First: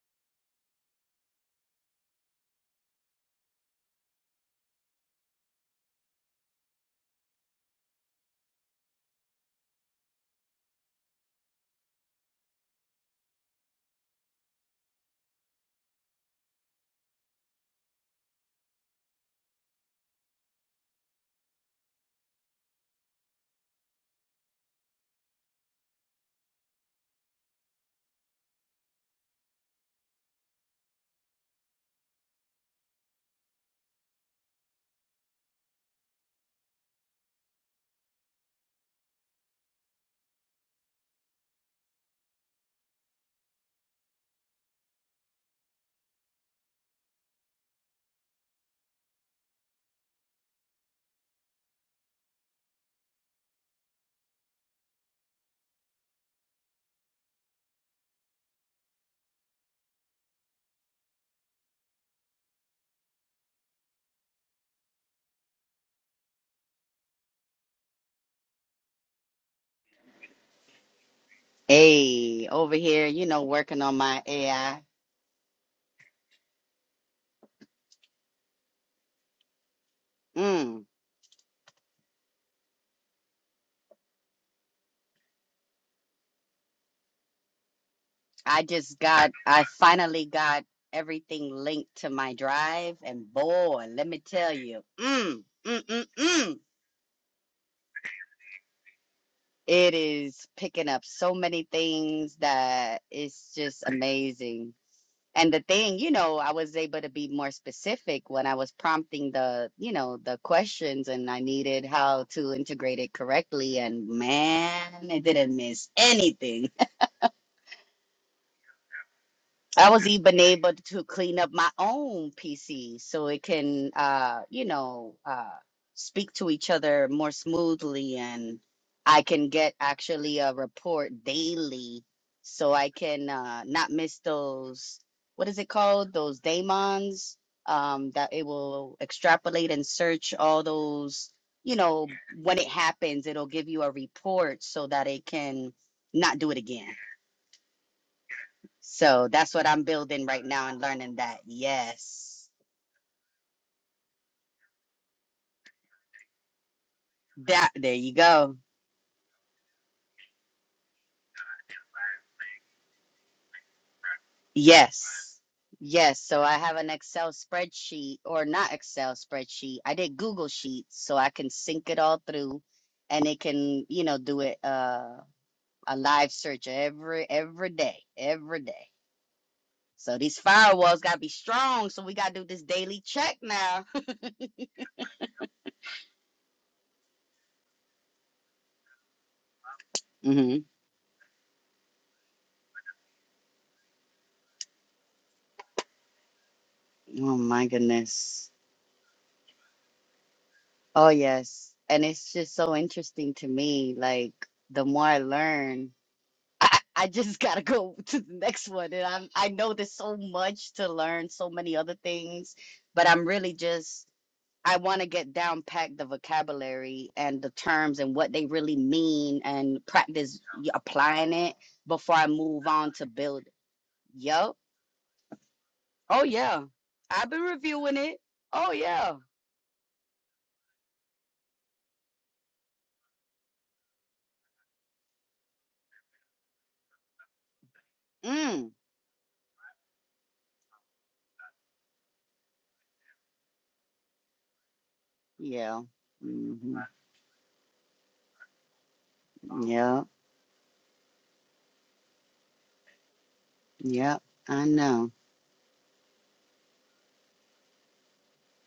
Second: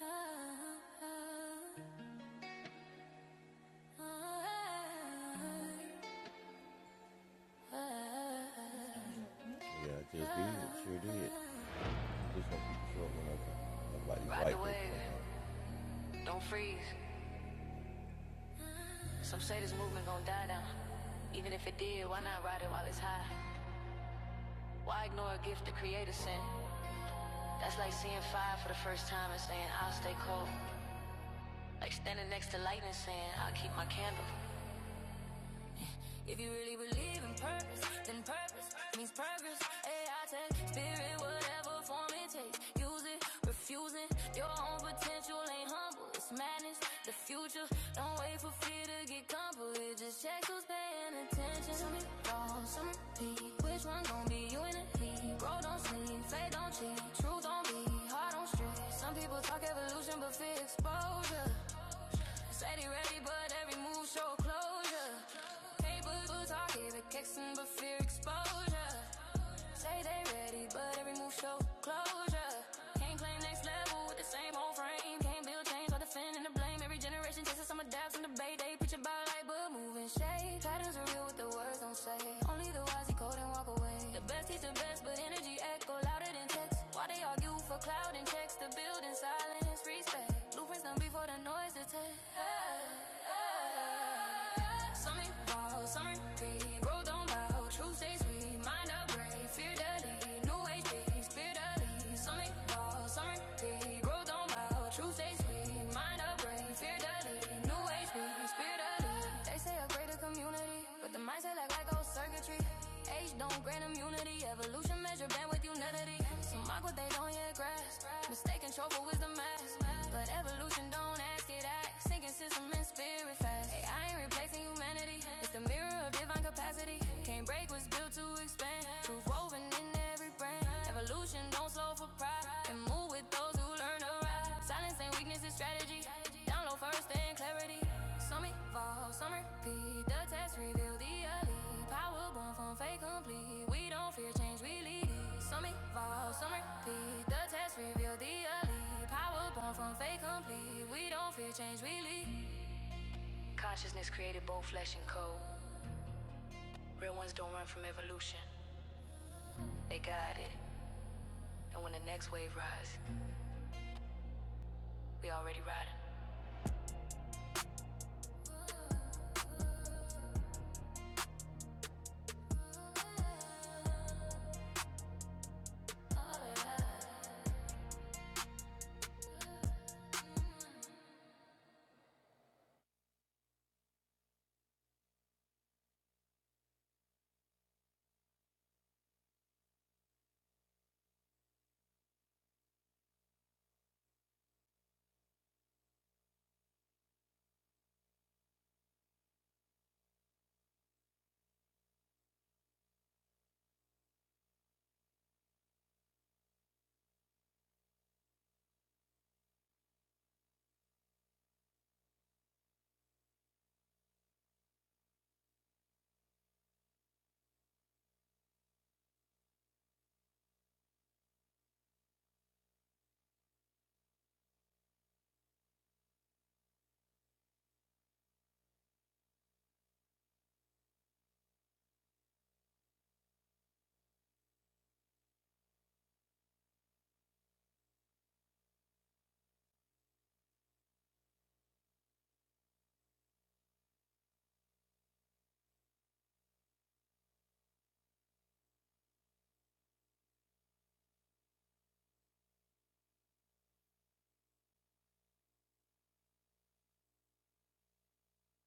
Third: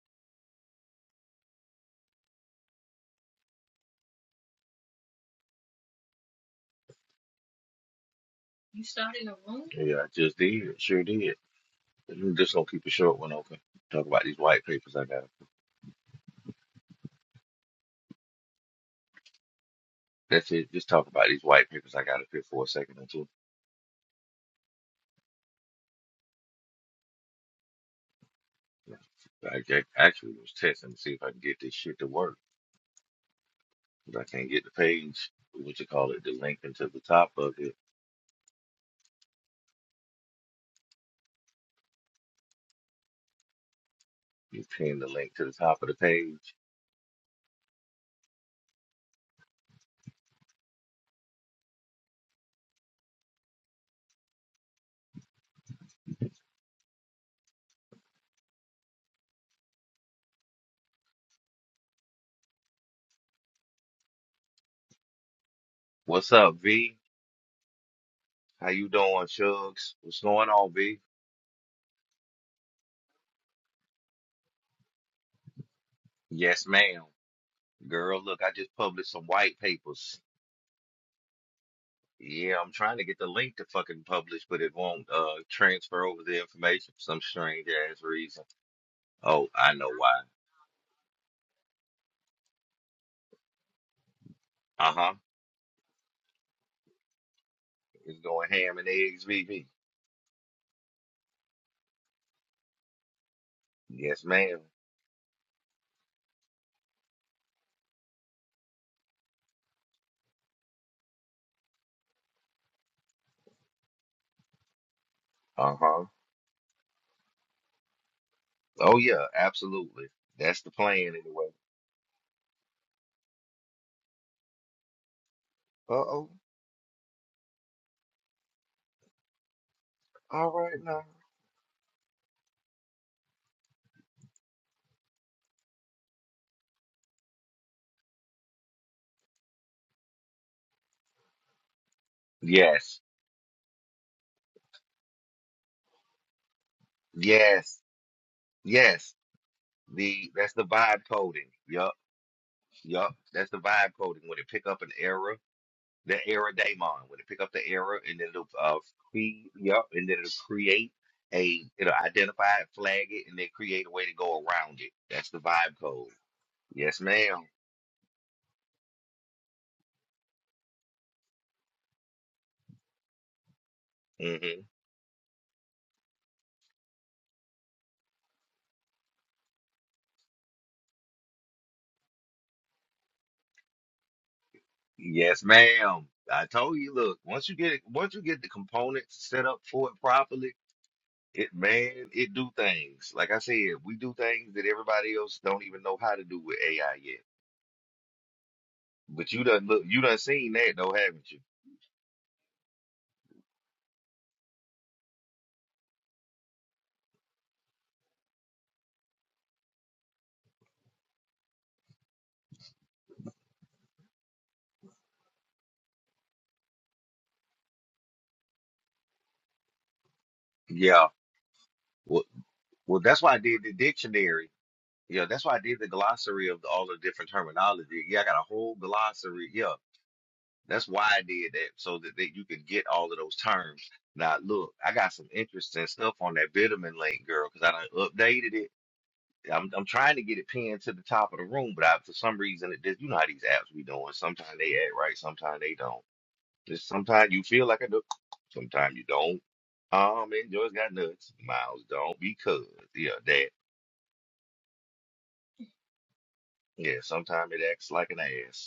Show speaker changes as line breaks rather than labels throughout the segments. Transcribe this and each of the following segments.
Yeah,
You started a room? Yeah,
I
I
just did.
just did.
Sure
Sure
did.
did.
Just
I'm just
want people to
gonna keep a
show up
short
when
one
I
open.
Ride
Talk about
Nobody's
these
the
white papers I got.
wave, don't freeze. Some say this movement gon' die
That's
down.
it. Just talk about these
Even if
white
it
papers I
did, why
got up
not
here
ride
for a
it while it's
second or
high?
two.
Why ignore a gift the creator sent? That's like seeing fire for the first time and
I
saying,
ac-
I'll stay
actually
cold.
was testing to see if I can get this
Like
shit to
standing
work.
next to lightning saying, I'll keep my candle.
But I can't get the page, what you call it, the
If you
link
really
into the
believe
top
in
of it.
purpose, then purpose means progress. Hey, I take spirit, whatever form it takes. Use it, refusing. Your
You
own
pin the link
potential
to the
ain't
top of the
humble. It's
page.
madness, the future. Don't wait for fear to get comfortable. Just check who's paying attention. Some be wrong, some be. Which one gon' be you in the lead? Bro, don't sleep, faith don't cheat. Truth don't be hard on street. Some people talk evolution, but fear exposure. Said he ready, but every move show closure. Papers
What's
were
up,
talking,
V?
the kicks and but fear
How you
exposure.
doing, Shugs?
Say they
What's going
ready,
on,
but
V?
every move show
Hey,
closure.
over here,
Can't
you
claim
know,
next
working on
level
my
with the same old
AI.
frame. Can't build change by defending the
Yes,
blame. Every
ma'am.
generation chases some adapt and
Girl, look, I
debate.
just
They preach
published some
about light,
white
but moving
papers.
shade.
Mm,
Patterns are real with the words don't say.
Yeah,
Only
I'm
the
trying to
wise
get the
decode and
link to
walk away.
fucking
The best
publish, but
teach the
it
best,
won't
but
uh
energy echo
transfer over
louder
the
than text.
information for
Why they
some
argue
strange
for
ass
cloud and
reason.
checks?
I
The
just
building
got,
Oh,
I
silence,
I know why.
finally
respect.
got
Blueprints done before the
everything
noise
linked to
detects.
my drive, and boy, let me tell you,
Uh-huh.
Summer
mm, mm,
fall,
mm,
summer
mm,
repeat, roll down loud, true stay
It's going
sweet,
ham and
mind
eggs,
upgrade,
VV.
fear
it
delete,
is
new age
picking up
peace,
so
fear
many
delete,
things
summer
that
fall, summer
it's just
repeat, roll
Yes,
down
ma'am.
amazing.
loud, true stay
And the
sweet,
thing, you
mind
know, I
upgrade,
was
fear
able to be
delete,
more
new age
specific when
peace,
I was
fear
prompting
delete. They
the,
say
you
upgrade
know,
the
the
community,
questions,
but the
and I
mindset act
needed
like old
how to
circuitry.
integrate it
Age don't
correctly.
grant
And
immunity, evolution
man, it
measure band
didn't
with
miss
Uh-huh.
unity.
anything.
Some mock what they don't yet grasp, mistaken
Oh
trouble with
yeah,
the mask,
I
absolutely.
was
but
even
That's the
able
evolution
to
plan
don't
clean
ask
up
anyway.
it,
my
act,
own
sinking system and
PC
spirit
so
hear
it
it fast. Hey,
can,
I ain't
uh, you
replacing
know,
humanity.
uh,
It's the mirror of
Uh-oh.
speak
divine
to each
capacity.
other more
Can't break what's built
smoothly,
to
and
expand.
I
Truth
can
woven
get
in every
actually
All
a
brand.
right now.
report
Evolution don't slow
daily,
for pride.
so
And
I
move with
can
those
uh,
who
not
learn to
miss
ride. Silence
those.
ain't weakness,
What is
it's
it
strategy.
called? Those
Download first
daemons
and clarity.
um, that it
Some
will
evolve, some
extrapolate and
repeat. The
search
test
all
reveal the
those. You
elite.
know,
Power born
when it
from fate
Yes.
happens, it'll
complete.
give you a
We don't fear
report
change, we
so
lead.
that it
it. Some
can
evolve,
not
some
do it again.
repeat. The test
Yes.
reveal the elite.
Yes.
So that's
Power
what
born
I'm
from fate
building
The
right
that's the
now and
complete.
vibe
We
learning
don't
that.
coding.
fear change, we
Yup.
lead.
Yes.
Yup. That's the vibe
Consciousness
coding. When
created
it
both
pick up an
flesh and
error
cold.
the error daemon
Real
when it
ones
pick up
don't
the
run
That
from
there
error
you
and then
evolution,
it'll
go.
uh cre- yep
they
and then it'll
guide it.
create a
And when
it'll
the next
identify
wave
it
rises,
flag it and then create a way to go around it that's
we
the
Yes.
already
vibe code
riding.
Yes. So I have an
yes
Excel
madam
spreadsheet or not Excel spreadsheet. I did Google Sheets so I can sync it all through and it can, you know, do it
mm-hmm.
uh a live search every every day. Every day. So these firewalls gotta be strong. So we gotta do this daily check now.
yes ma'am i told you look once you get it once you get the components set up for it properly
hmm
it man it do things like i said we do things that everybody else don't even know how to do with ai yet
Oh my goodness.
but you done look you done seen that though
Oh,
haven't you
yes. And it's just so interesting to me. Like, the more I learn, I, I just gotta go to the next one. And I'm, I know there's so much to learn, so many other things, but I'm really just, I want to get down packed the vocabulary and the terms and what they really mean and practice y-
yeah
applying it before
well,
I move on
well
to
that's why i
build.
did the dictionary
Yup.
Yeah, that's why I did the
Oh,
glossary of
yeah.
all the
I've
different
been reviewing
terminology.
it.
Yeah, I got a
Oh,
whole
yeah.
glossary. Yeah, that's why I did that so that, that you could get all of those terms. Now, look, I got some interesting stuff on that vitamin link, girl, because I done updated it.
Mm.
I'm I'm trying to get it pinned to the top of the room, but I, for some reason it did. You know how these apps be doing. Sometimes they act right, sometimes they
Yeah.
don't.
hmm
Just sometimes you feel like I do, sometimes you don't.
Yeah.
Um, and Joy's got nuts. Miles don't because yeah, that
Yep, I know.
yeah. Sometimes it acts like an ass.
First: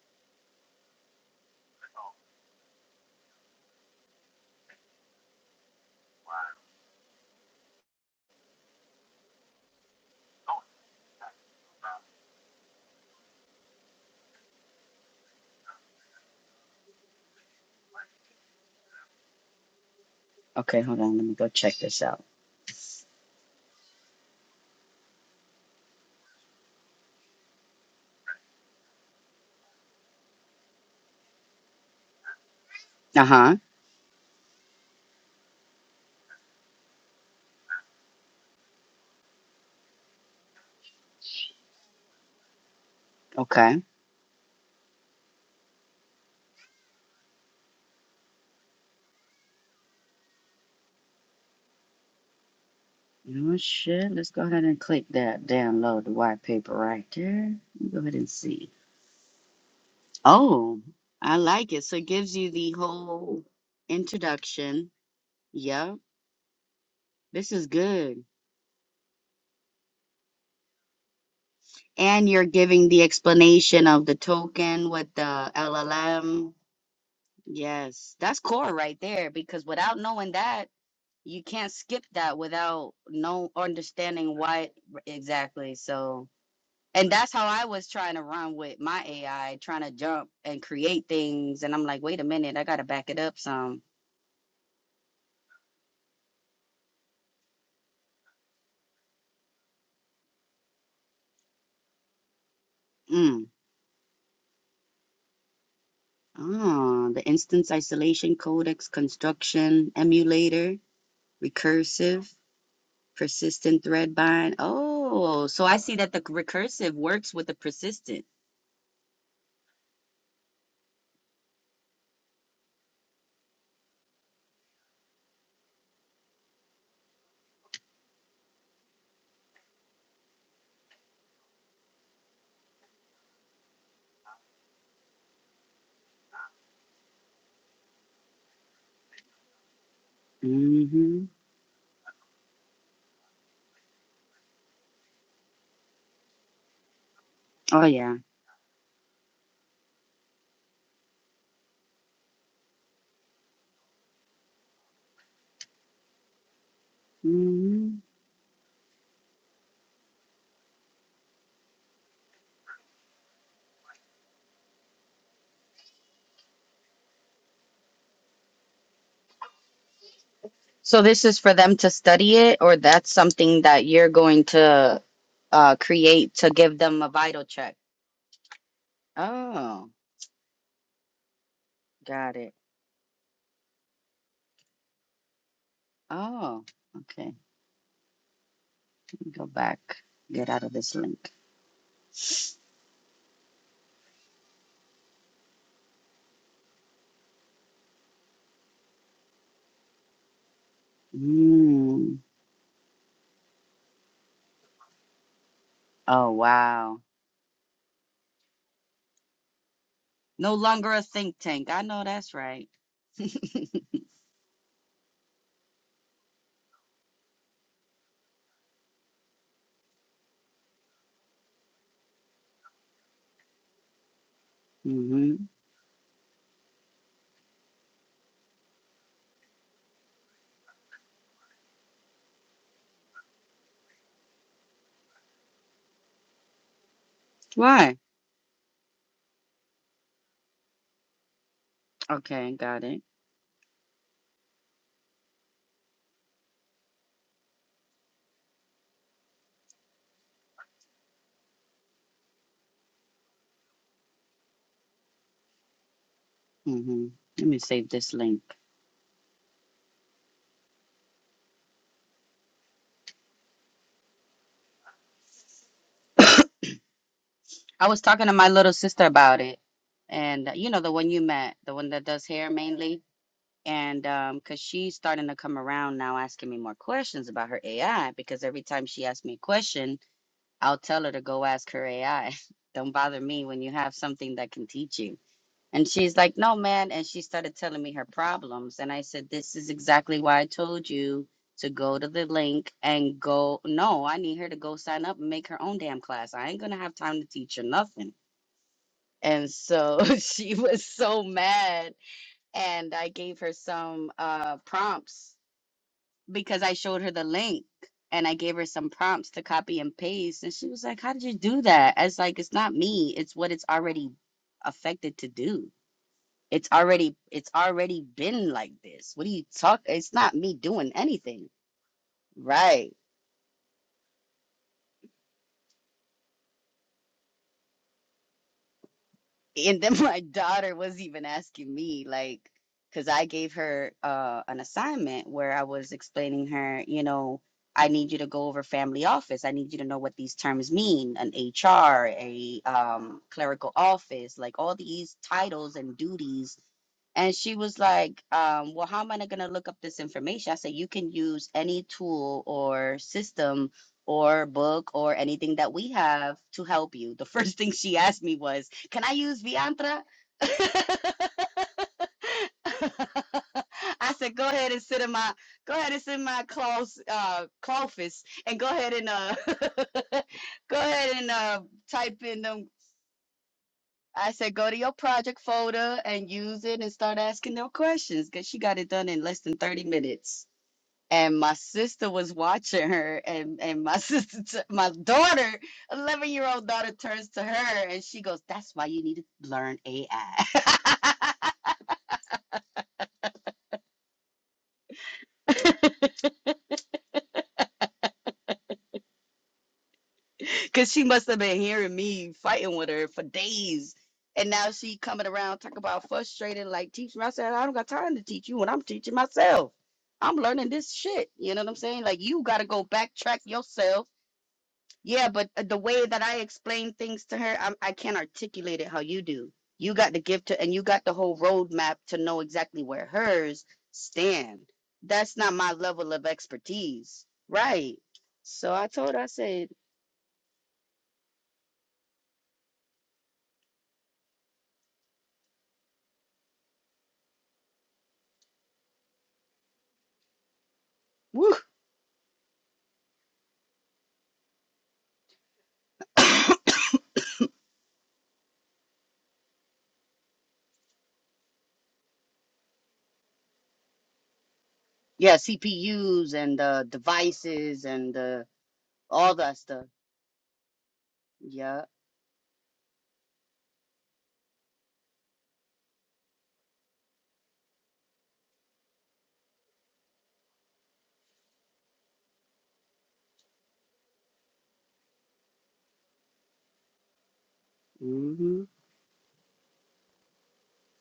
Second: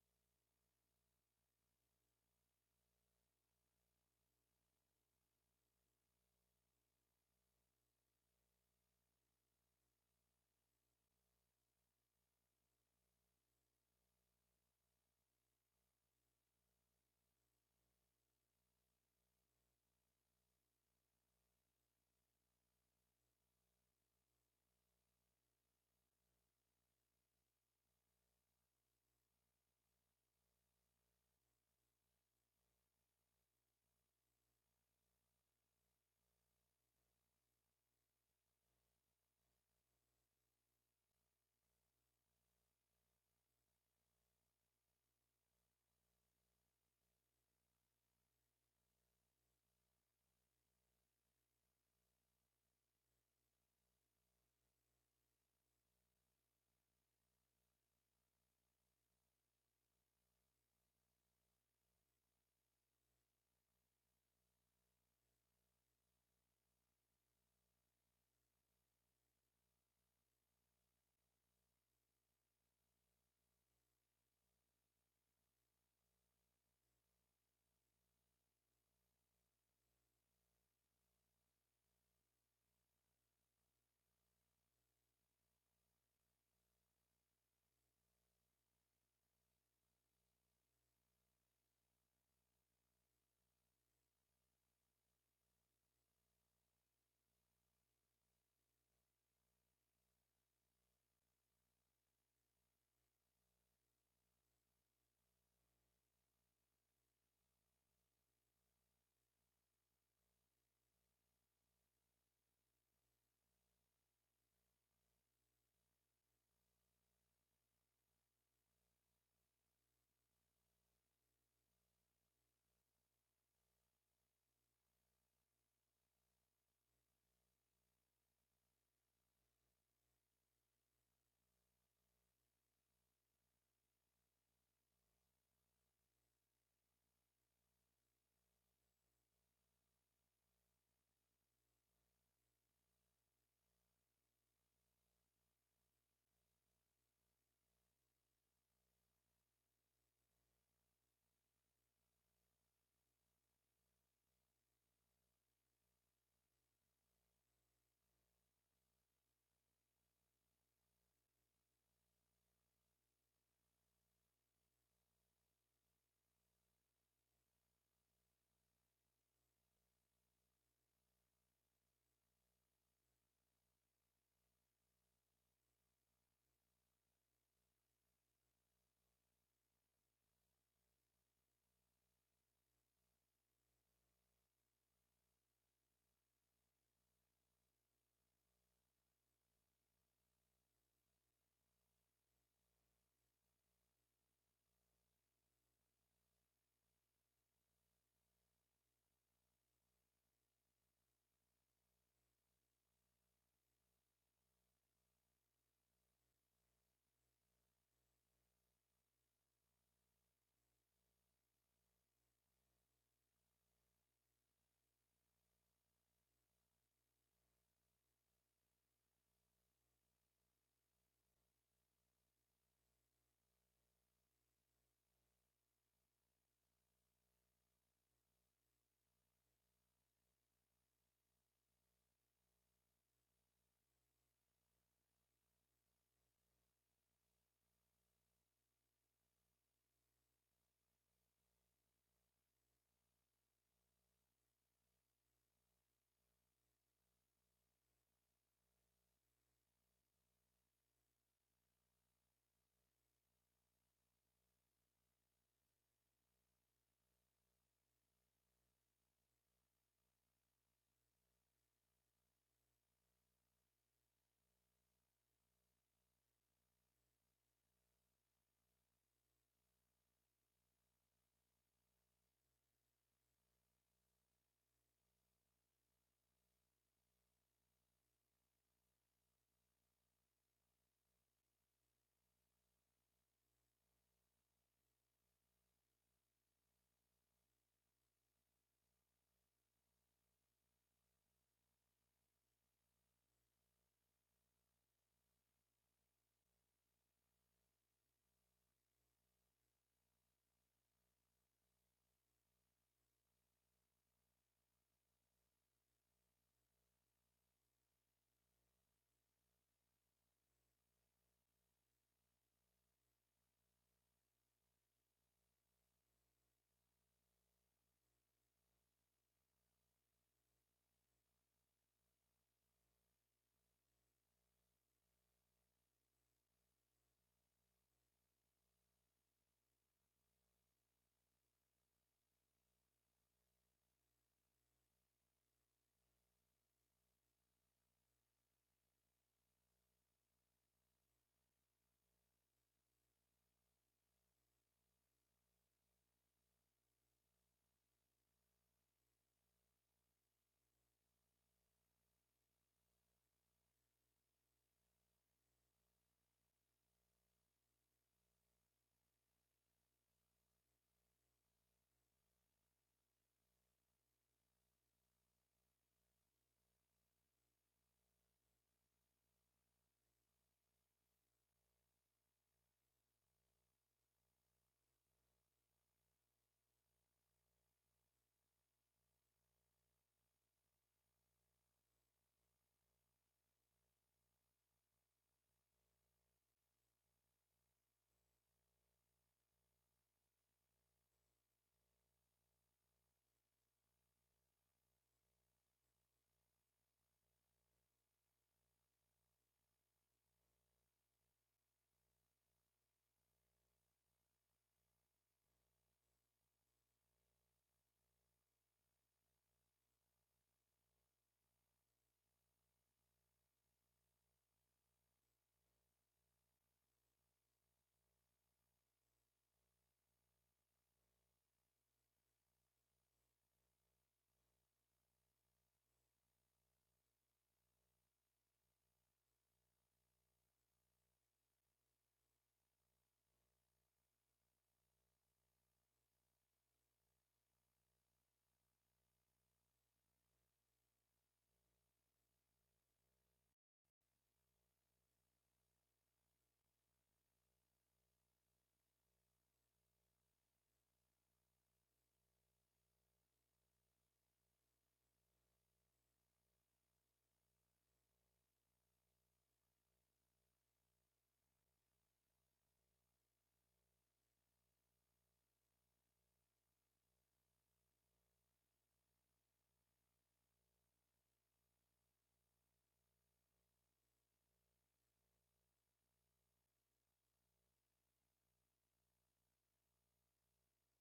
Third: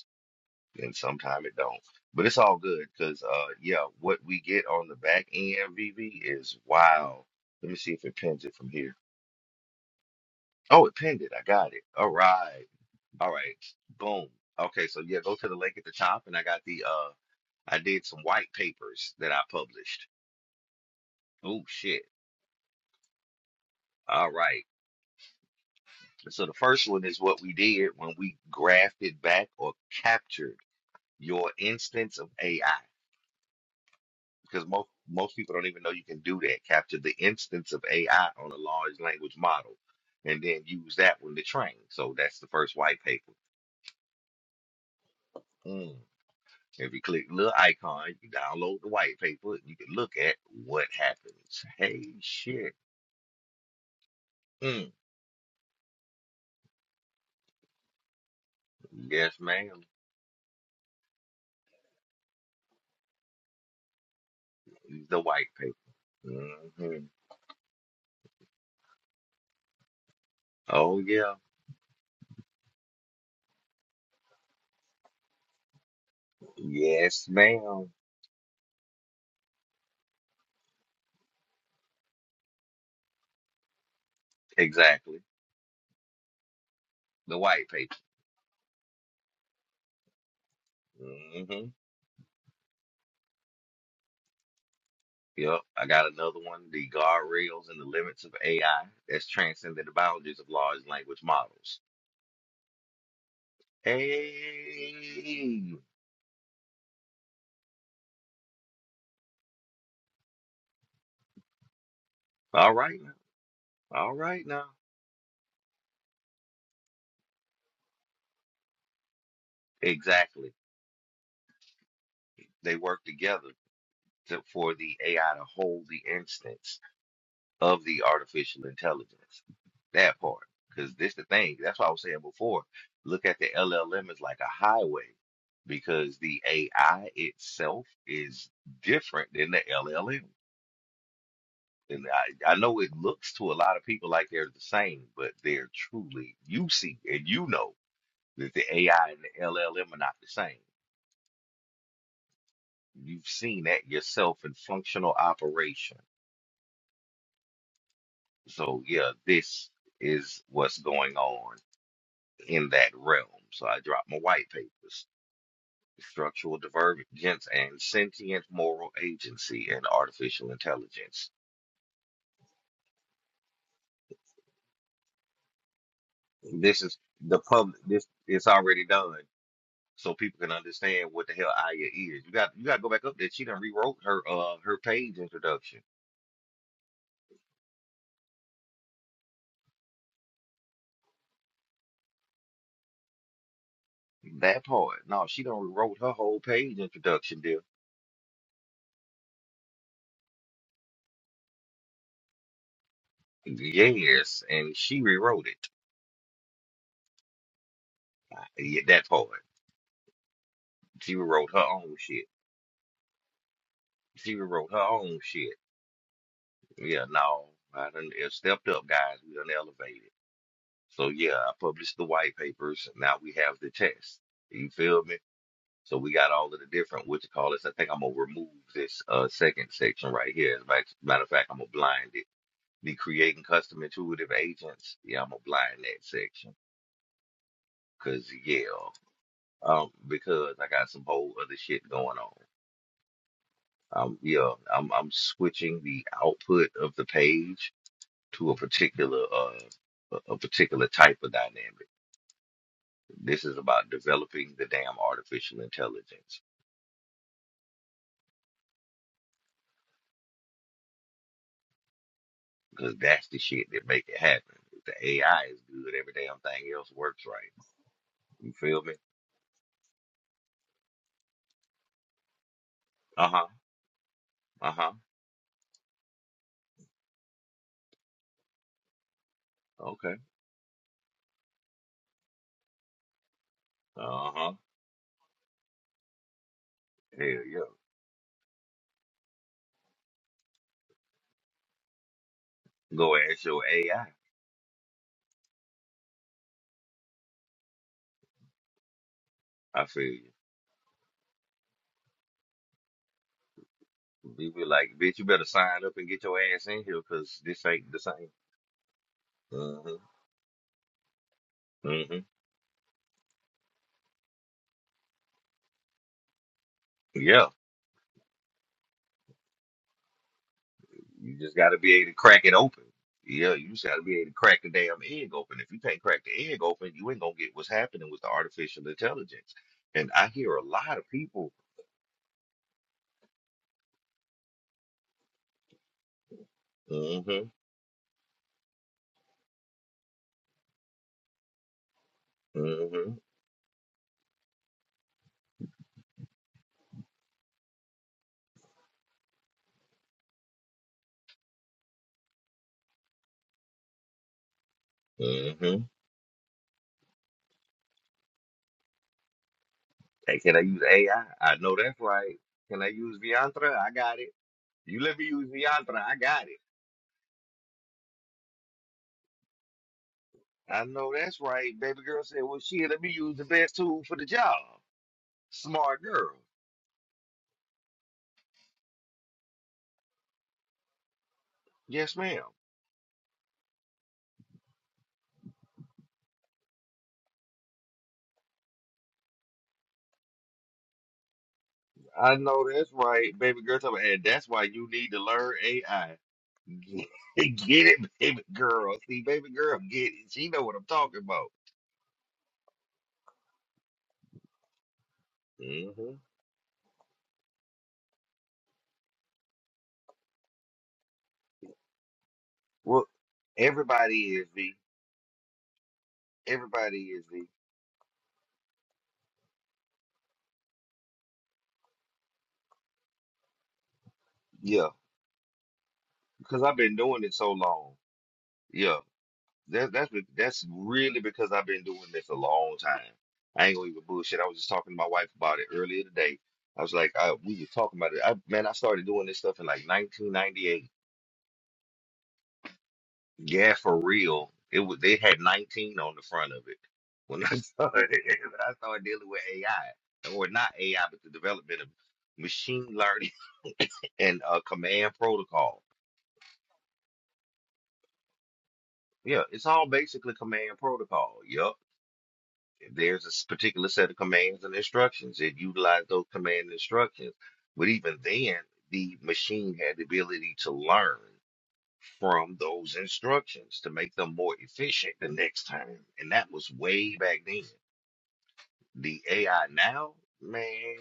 and sometimes it don't. But it's all good because uh yeah, what we get on the back end, VV, is wow. Let me see if it pins it from here. Oh, it pinned it. I got it. All right. All right. Boom. Okay, so yeah, go to the link at the top and I got the uh I did some white papers that I published.
Okay, hold on. Let me go
Oh
check this
shit.
out.
All right. So the first one is what we did when we grafted back or captured your instance of AI.
Uh huh.
because most most people don't even know you can do that. Capture the instance of AI on a large language model, and then use that one to train. So that's the first white paper.
Okay.
Mm. If you click little icon, you download the white paper. and You can look at what happens. Hey, shit.
You know what? Shit, let's go ahead and
Mm.
click that. Download the white paper right there. Let me go ahead and see.
Yes, ma'am.
Oh, I like it. So it gives you the whole introduction.
The white
Yep,
paper. hmm
this is good.
Oh yeah.
And you're giving the explanation of the token with the LLM.
Yes, ma'am.
Yes, that's core right there because without knowing that. you can't skip that without no understanding why
Exactly.
exactly so and that's
The
how i
white
was
paper.
trying to run with my ai trying to jump and create
Mm-hmm.
things and i'm like wait a minute i gotta back it up some
Yep, I got another one. The guardrails and the limits of AI that's transcended the boundaries of large language models.
mm.
Hey,
oh, the instance isolation codex construction emulator recursive
all right now,
persistent
all
thread
right
bind
now.
oh so i see that the recursive works with the persistent
Exactly. They work together to, for the AI to hold the instance of the artificial intelligence. That part, because this the thing. That's what I was saying before. Look at the LLM as like a highway, because the AI itself is different than the LLM.
mm-hmm.
And I, I know it looks to a lot of people like they're the same, but they're truly, you see, and you know
oh yeah
that the AI and the LLM are not the same. You've seen that yourself in functional operation.
Mm.
So, yeah, this is what's going on in that realm. So, I dropped my white papers Structural Divergence and Sentient Moral Agency and Artificial
So this
Intelligence.
is for them to study it, or that's something that you're going to uh, create to give
This is
them a
the
vital check.
public, this it's already done.
Oh,
so people can understand what the hell Aya is. You
got
got
it.
you got to go back up there. She done rewrote her uh her page introduction.
Oh, okay. Let me Go back. Get out of this link.
That part. No, she done rewrote her whole page introduction, dear.
Mm.
Yes, and she rewrote it.
Oh wow.
Yeah, that part.
No longer a
She
think
rewrote her
tank. I
own
know
shit.
that's right.
She rewrote her own shit. Yeah, no, I done it stepped up, guys. We done elevated. So yeah, I published the white papers. Now we have the test. You feel me?
Mm-hmm.
So we got all of the different what you call this. I think I'm gonna remove this uh second section right here. As a matter matter of fact, I'm gonna blind it. The creating custom intuitive agents. Yeah, I'm gonna blind that section.
Why?
Cause yeah, um, because I got some whole other shit going on.
Okay, got it.
Um, yeah, I'm I'm switching the output of the page to a particular uh a a particular type of dynamic. This is about developing the damn artificial intelligence.
Mm-hmm. Let me save this link.
because that's the shit that make it happen. If the AI is good, every damn thing else works right.
I was talking to my
You
little
feel me?
sister about it, and uh, you know the one you met, the one that does hair mainly.
Uh huh.
and um because
Uh huh.
she's starting to come around now asking me more questions about her ai because every time she asks me a question
Okay.
i'll tell her to go ask her ai don't bother me when you have
Uh
something that
huh.
can teach you and she's like no man and she
Hell
started
yeah.
telling me her problems and i said this is exactly why i told you to go to the link
Go
and
ask
go
your
no
AI.
i need her to go sign up and make her own damn class i ain't gonna have time to teach her nothing and
I I
so
feel you.
she was so mad and I gave her some
We
uh
be like, bitch, you
prompts
better sign up and get your
because
ass
I
in here
showed her the
because
link
this ain't the same.
and I gave her some prompts to copy and
Mm-hmm.
paste and she was like, "How did you do that?" I
Mm-hmm.
was like, "It's not me. It's what it's already affected to do. It's already
Yeah.
it's already been like this. What do you talk? It's not me doing
You
anything."
just got to be able to crack it open.
Right.
Yeah, you just got to be able to crack the damn egg open. If you can't crack the egg open, you ain't going to get what's happening with the artificial intelligence.
and then
And
my
I hear a
daughter
lot
was
of
even
people.
asking me like because i gave her uh, an assignment where i was explaining her you know
Mm-hmm.
i need you to go over family office i need you to know what these terms mean an hr a
mm-hmm,
um, clerical office like all these titles and duties and she was like, um, Well, how am I going to look up this information? I said, You can use any tool or system or book or anything that
Mm-hmm.
we have to help you. The first thing she asked me was, can I use Viantra?
Hey, can I use AI? I I know that's right. Can I use Viantra? I
I
got it.
said, go ahead and sit
You
in
let me
my
use
go ahead
Viantra.
and sit
I
in my
got it.
close uh office and go ahead and uh go
I
ahead
know
and
that's
uh
right. Baby
type
girl said,
in
well,
them.
shit, let me use the best tool for the
I said,
job.
go to your project folder
Smart
and
girl.
use it and start asking them questions because she got it done in less than 30 minutes. And my sister
Yes,
was
ma'am.
watching her, and, and my sister, t- my daughter, 11 year old daughter, turns to her and she goes, That's why you need to learn AI.
I know that's right. Baby girl, told me, and that's why you need to learn AI. Get it, baby girl. See, baby girl, get it. She know what I'm
Cause she
talking
must have
about.
been hearing me fighting with her for days. And now she coming around talking about
hmm
frustrated, like teach me. I said, I don't got time to teach you when I'm teaching myself. I'm learning this shit. You know what I'm saying? Like you gotta go
Well,
backtrack yourself.
everybody is, V.
Yeah, but uh, the way that I explain
Everybody is,
things to
V.
her, I'm, I can't articulate it how you do. You got the gift to, and you got the whole roadmap to know exactly where hers stand.
Yeah,
That's not my level of
because I've been doing
expertise,
it so long.
right? So I
Yeah,
told her, I said,
that, that's be- that's really because I've been doing this a long time. I ain't gonna even bullshit. I was just talking to my wife about it earlier today. I was like, I, we were talking about it. I, man, I started doing this stuff in like 1998.
"Woo."
Yeah, for real. It was they had 19 on the front of it when I started. When I started dealing with AI, or not AI, but the development of machine learning and uh, command
Yeah,
protocol.
CPUs and the devices and the all
Yeah,
that
it's
stuff.
all basically command protocol. Yup.
Yeah.
If there's a s- particular set of commands and instructions, it utilized those command and instructions. But even then, the machine had the ability to learn from those instructions to make them more efficient the next time. And that was way back then.
hmm
The AI now, man,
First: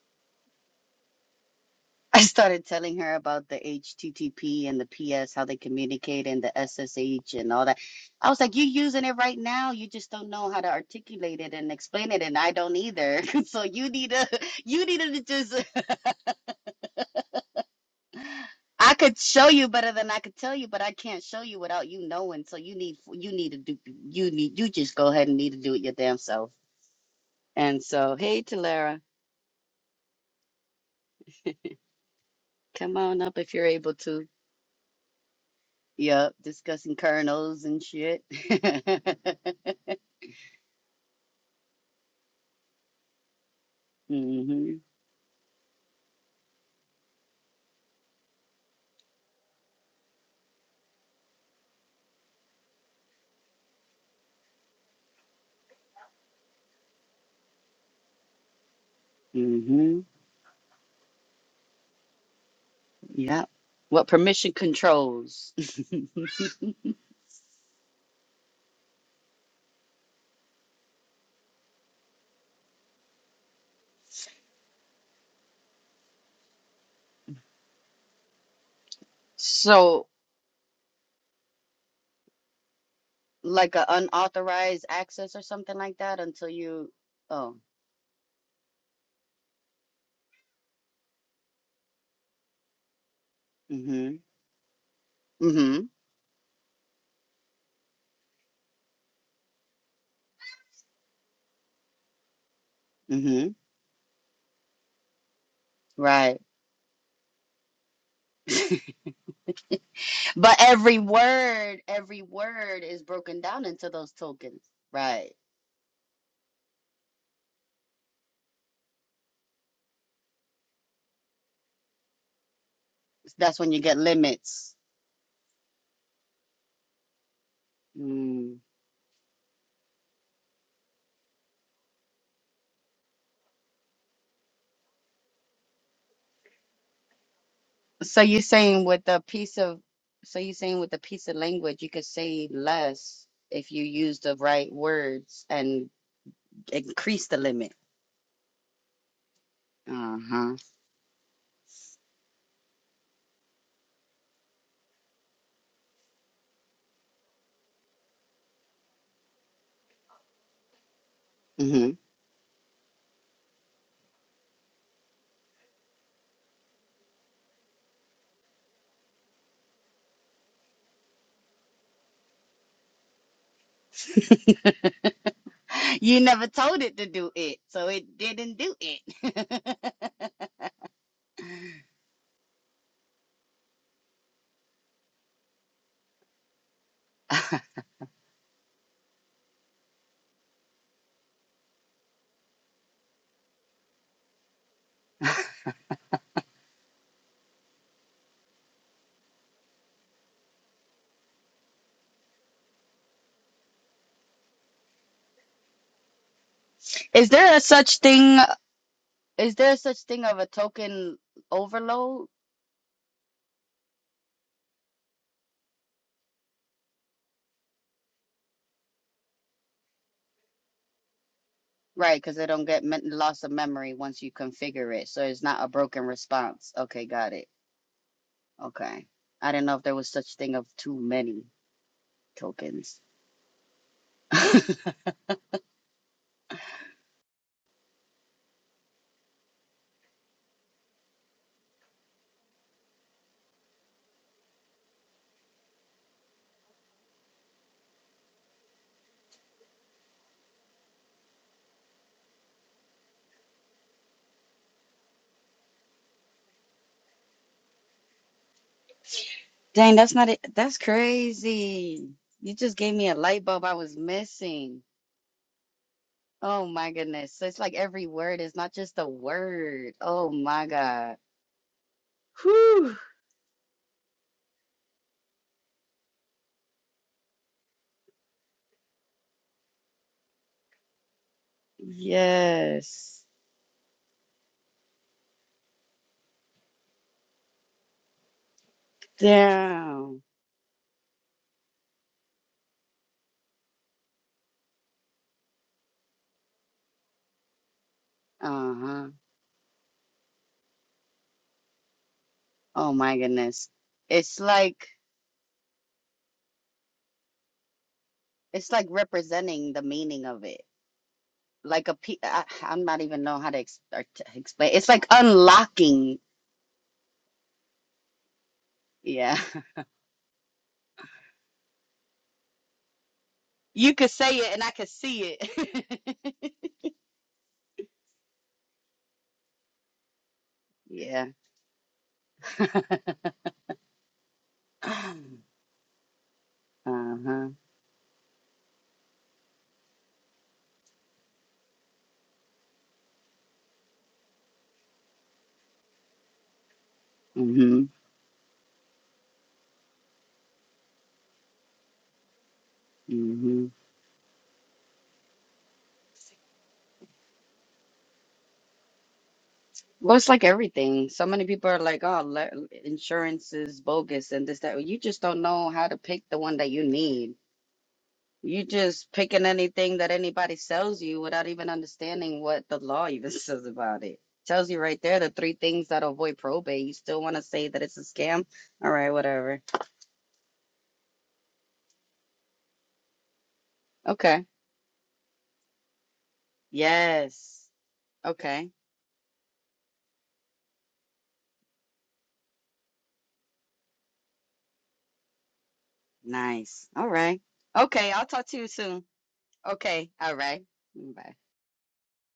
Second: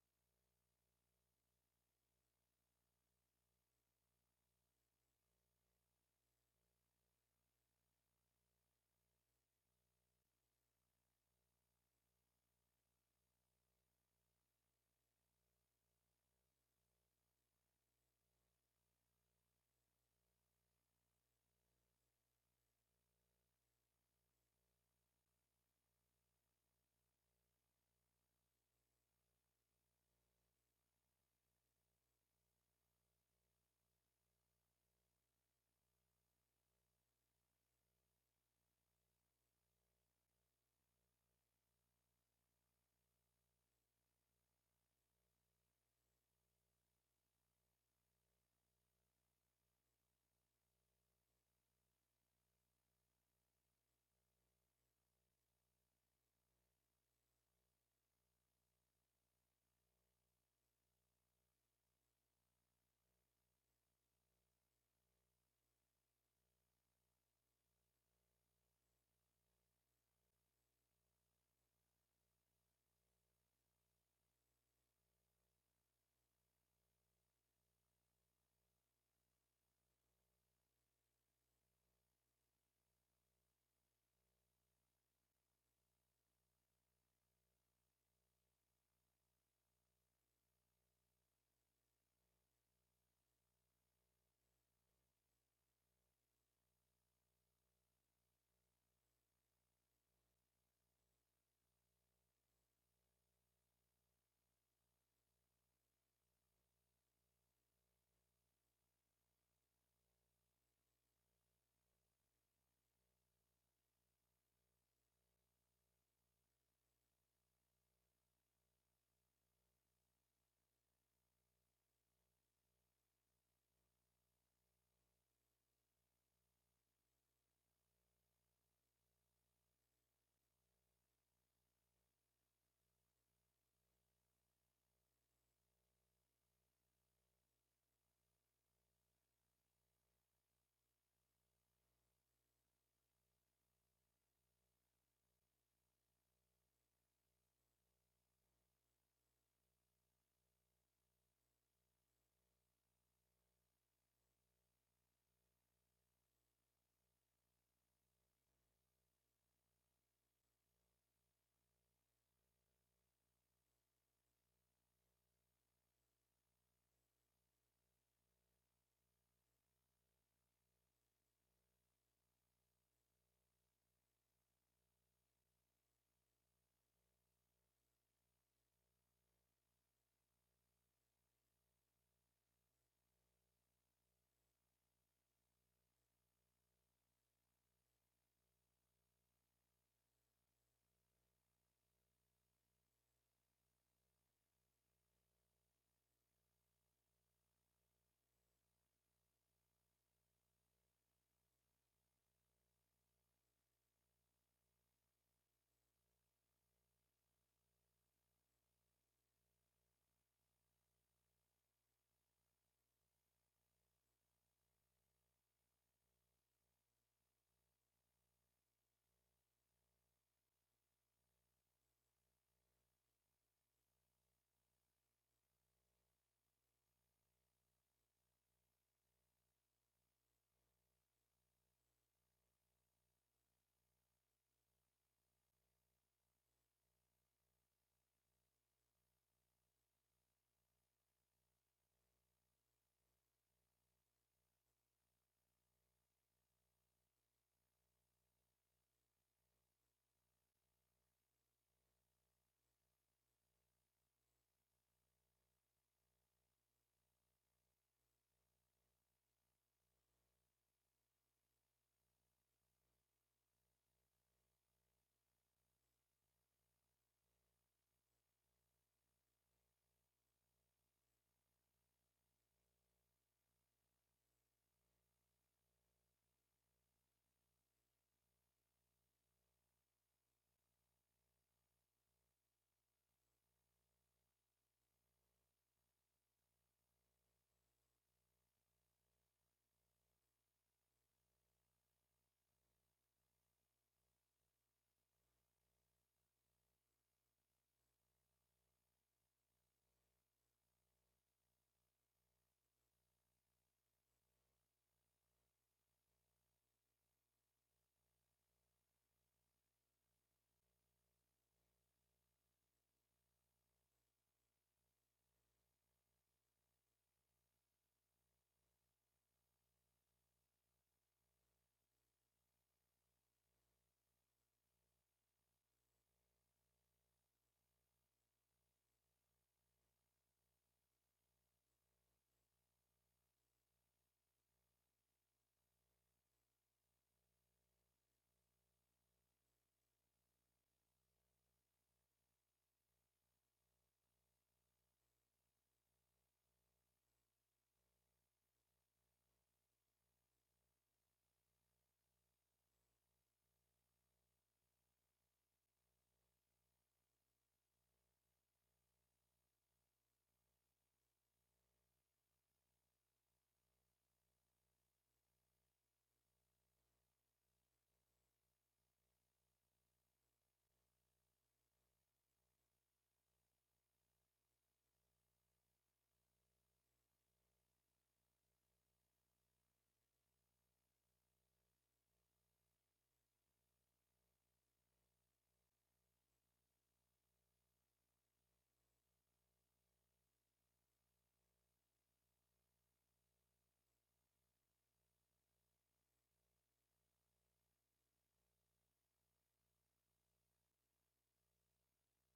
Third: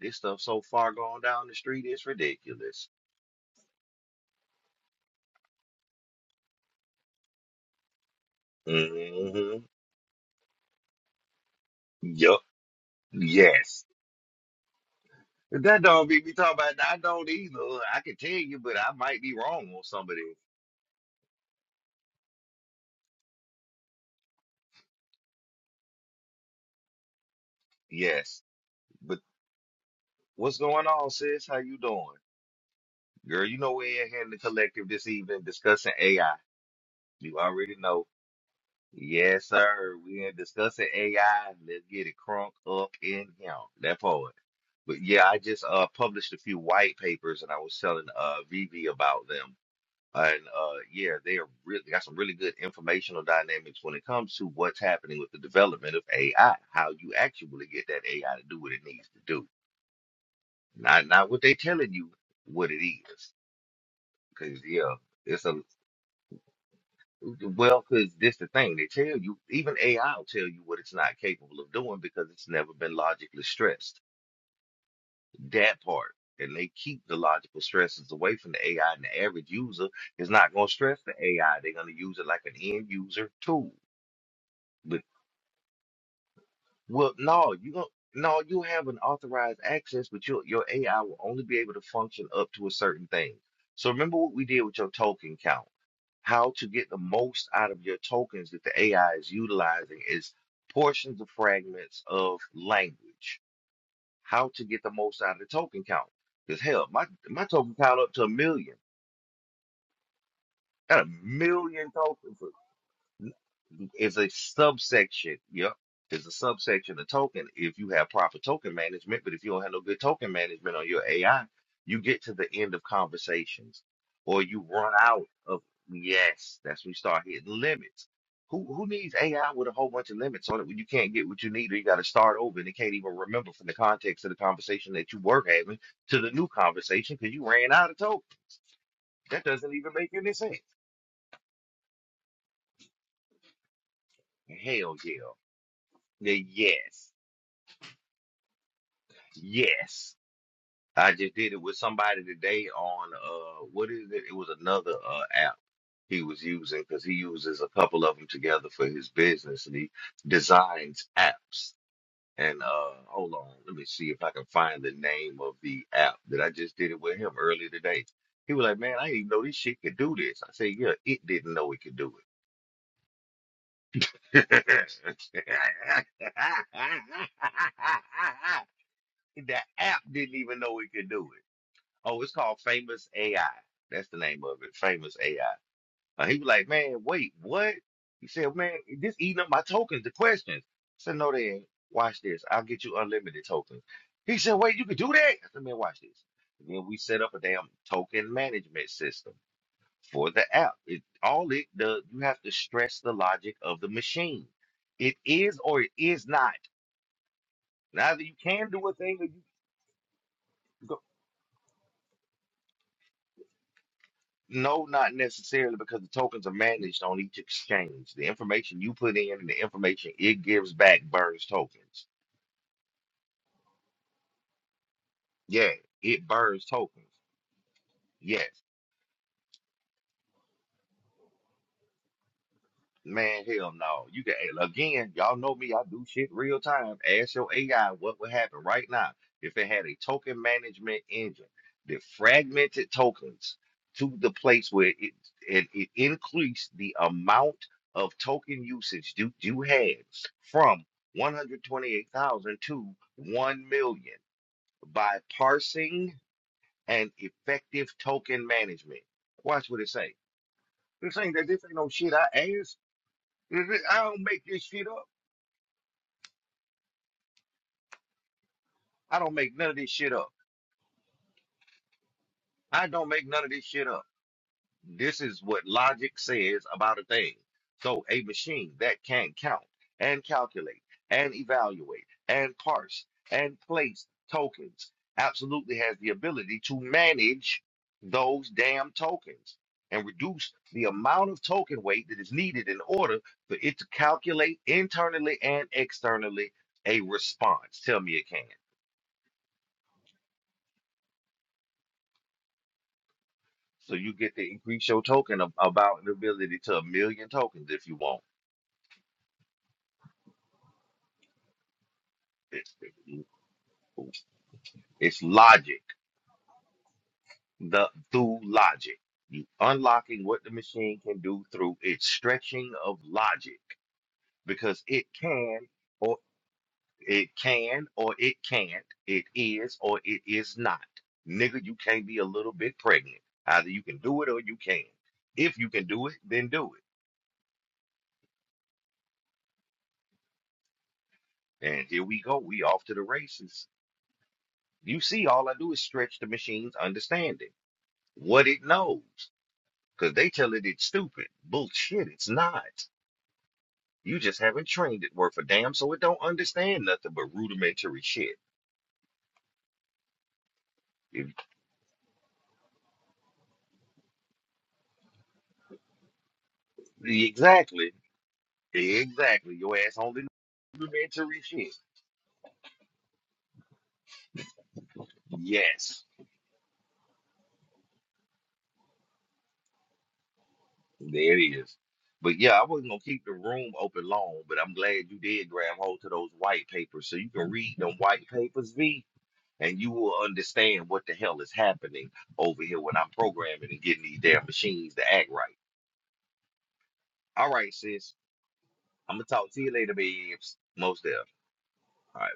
this stuff so far gone down the street, it's
I started
ridiculous.
telling her about the HTTP and the PS, how they communicate and the SSH and all that. I was like, you're using it right
hmm
now. You just don't know how to articulate it and explain it, and
Yup.
I don't either. so
Yes.
you need to, you need to just.
That don't be me talking about. I don't either. I can tell you, but
I
I
could
might be
show you
wrong on
better
some
than
of
I
this.
could tell you, but I can't show you without you knowing. So you need, you need to do, you need, you just go ahead and need to do it your damn self. And so, hey,
Yes.
Talara.
What's going on, sis? How you doing?
Come on up
Girl,
if
you
you're
know
able
we're in here
to.
in the collective this evening discussing
Yep,
AI.
discussing
You
kernels
already
and
know.
shit.
Yes, sir. We in discussing AI. Let's get it crunk up in here. That part.
hmm
But yeah, I just uh published a few white papers and I was telling uh Vivi about them. And uh yeah, they are really got some really good informational dynamics when it comes to what's happening with the development of AI, how you actually get that AI to do what it needs to do.
hmm
Not not what they telling you what it is.
Yep. What permission
Cause yeah, it's
controls.
a well, cause this the thing they tell you. Even AI will tell you what it's not capable of doing because it's never been logically stressed. That part, and they keep the logical stresses away from the AI. And the average user
So
is not gonna stress the AI. They're gonna use it like an end user tool.
like an unauthorized
But
access or something like that until you
well, no,
oh.
you don't. No, you have an authorized access, but your your AI will only be able to function up to a certain thing. So
hmm
remember what we did with your token count.
hmm
How to get the most out of your tokens that the AI is utilizing is portions of fragments of language.
hmm
How to get the most out of the token count.
Right.
Because hell, my, my token count up to a million.
But every
Got a
word,
million
every
tokens
word is broken down into those
It's a
tokens. Right.
subsection. Yep. It's a subsection of token if you have proper token management, but if you don't have no good token management on your AI, you get to the end of
That's when you
conversations
get
or you
limits.
run out of yes, that's when you start hitting limits.
Mm.
Who who needs AI with a whole bunch of limits on it when you can't get what you need or you gotta start over and it can't even remember from the context of the conversation that you were having to the new conversation because you ran out of
So
token.
you're saying with a
That
piece
doesn't
of,
even make any
so you're
sense.
saying with a piece of language, you could say less if you use the right
Hell yeah.
words and
Yeah, Yes.
increase the limit.
Yes.
Uh-huh.
I just did it with somebody today on uh what is it? It was another uh app he was using because he uses a couple of them together for his business and he designs apps.
hmm
And uh hold on, let me see if I can find the name of the app that I just did it with him earlier today. He was like, Man, I didn't even know this shit could do this. I said, Yeah, it didn't know it could do it.
You never told it to do it, so it didn't do
the
it.
app didn't even know it could do it. Oh, it's called Famous AI. That's the name of it, Famous AI. Uh, he was like, man, wait, what? He said, man, this eating up my tokens, the questions. I said, no, they ain't. Watch this. I'll get you unlimited tokens. He said, wait, you could do that? I said, man, watch this. And then we set up a damn token management system for the app. It all it does, you have to stress the logic of the machine. It is or it is not.
Is there a such
Neither you
thing?
can do a thing or
Is
you.
there a such thing of a token overload?
No, not necessarily because the tokens are managed on each exchange. The information you put in and the information it gives back burns tokens.
Right, because they don't get me loss of memory once you configure it, so it's not a
Yeah,
broken
it burns
response.
tokens.
Okay, got it.
Yeah.
Okay, I didn't know if there was such thing of too many. tokens.
Man, hell no. You can again, y'all know me, I do shit real time. Ask your AI what would happen right now if it had a token management engine that fragmented tokens to the place where it it, it increased the amount of token usage you, you had from 128,000 to 1 million by parsing and effective token management. Watch what it
Dang,
say.
that's not it. That's
This ain't that this ain't no
crazy.
shit I
You
asked.
just gave me a light bulb
If
I
it-
was
I don't make this
missing.
shit up.
Oh my goodness. So it's like every word is not just a
I don't make none of this
word.
shit
Oh
up.
my God.
I
Whew.
don't make none of this shit up. This is what logic says about a thing. So a machine that can count and calculate and evaluate and parse
Yes.
and place tokens absolutely has the ability to manage those damn tokens and
Damn.
reduce the amount of token weight that is needed in order for it to calculate internally and externally a response. Tell me it can.
Uh-huh. Oh my goodness.
So you get
It's
to
like
increase your token ab- about an ability to a million tokens if you want.
it's like representing the meaning of it. Like a pe I,
It's,
I'm not even know how to ex or to explain. It's like
it's logic,
unlocking.
the through logic.
Yeah.
You unlocking what the machine can do through its stretching of logic
You could say it and I
because
could
it
see
can or
it.
it can or it can't, it is or it is not.
Yeah.
Nigga, you can't be a little bit pregnant. Either you can do it or you can't.
Uh-huh.
If you can do it, then do it. And here we go. We off to the races. You see, all I do is stretch the machine's understanding,
Mm-hmm.
what it knows, because they tell it it's stupid. Bullshit, it's not.
Mm-hmm.
You just haven't trained it worth a damn, so it don't understand nothing but rudimentary shit.
Well, it's like everything. So
If-
many people are like, "Oh, le- insurance is bogus and this that." Well, You just don't know how to pick the one that you need.
exactly,
You just picking
exactly. Your ass
anything that
only
anybody
knows
sells you
rudimentary
without even
shit.
understanding what the law even says about it. Tells you right there the three things that
Yes,
avoid probate. You still want to say that it's a scam? All right, whatever.
there it is. But yeah, I wasn't gonna keep the room open long,
Okay.
but I'm glad you did grab hold to those white papers so you can
Yes.
read them white
Okay.
papers, V and you will understand what the hell is happening over here when I'm programming and getting these damn machines to act right.
Nice. All right.
All right,
Okay,
sis.
I'll talk to you soon.
I'm gonna talk to you later,
Okay. All
babes.
right.
Most deaf.
Bye.
All right.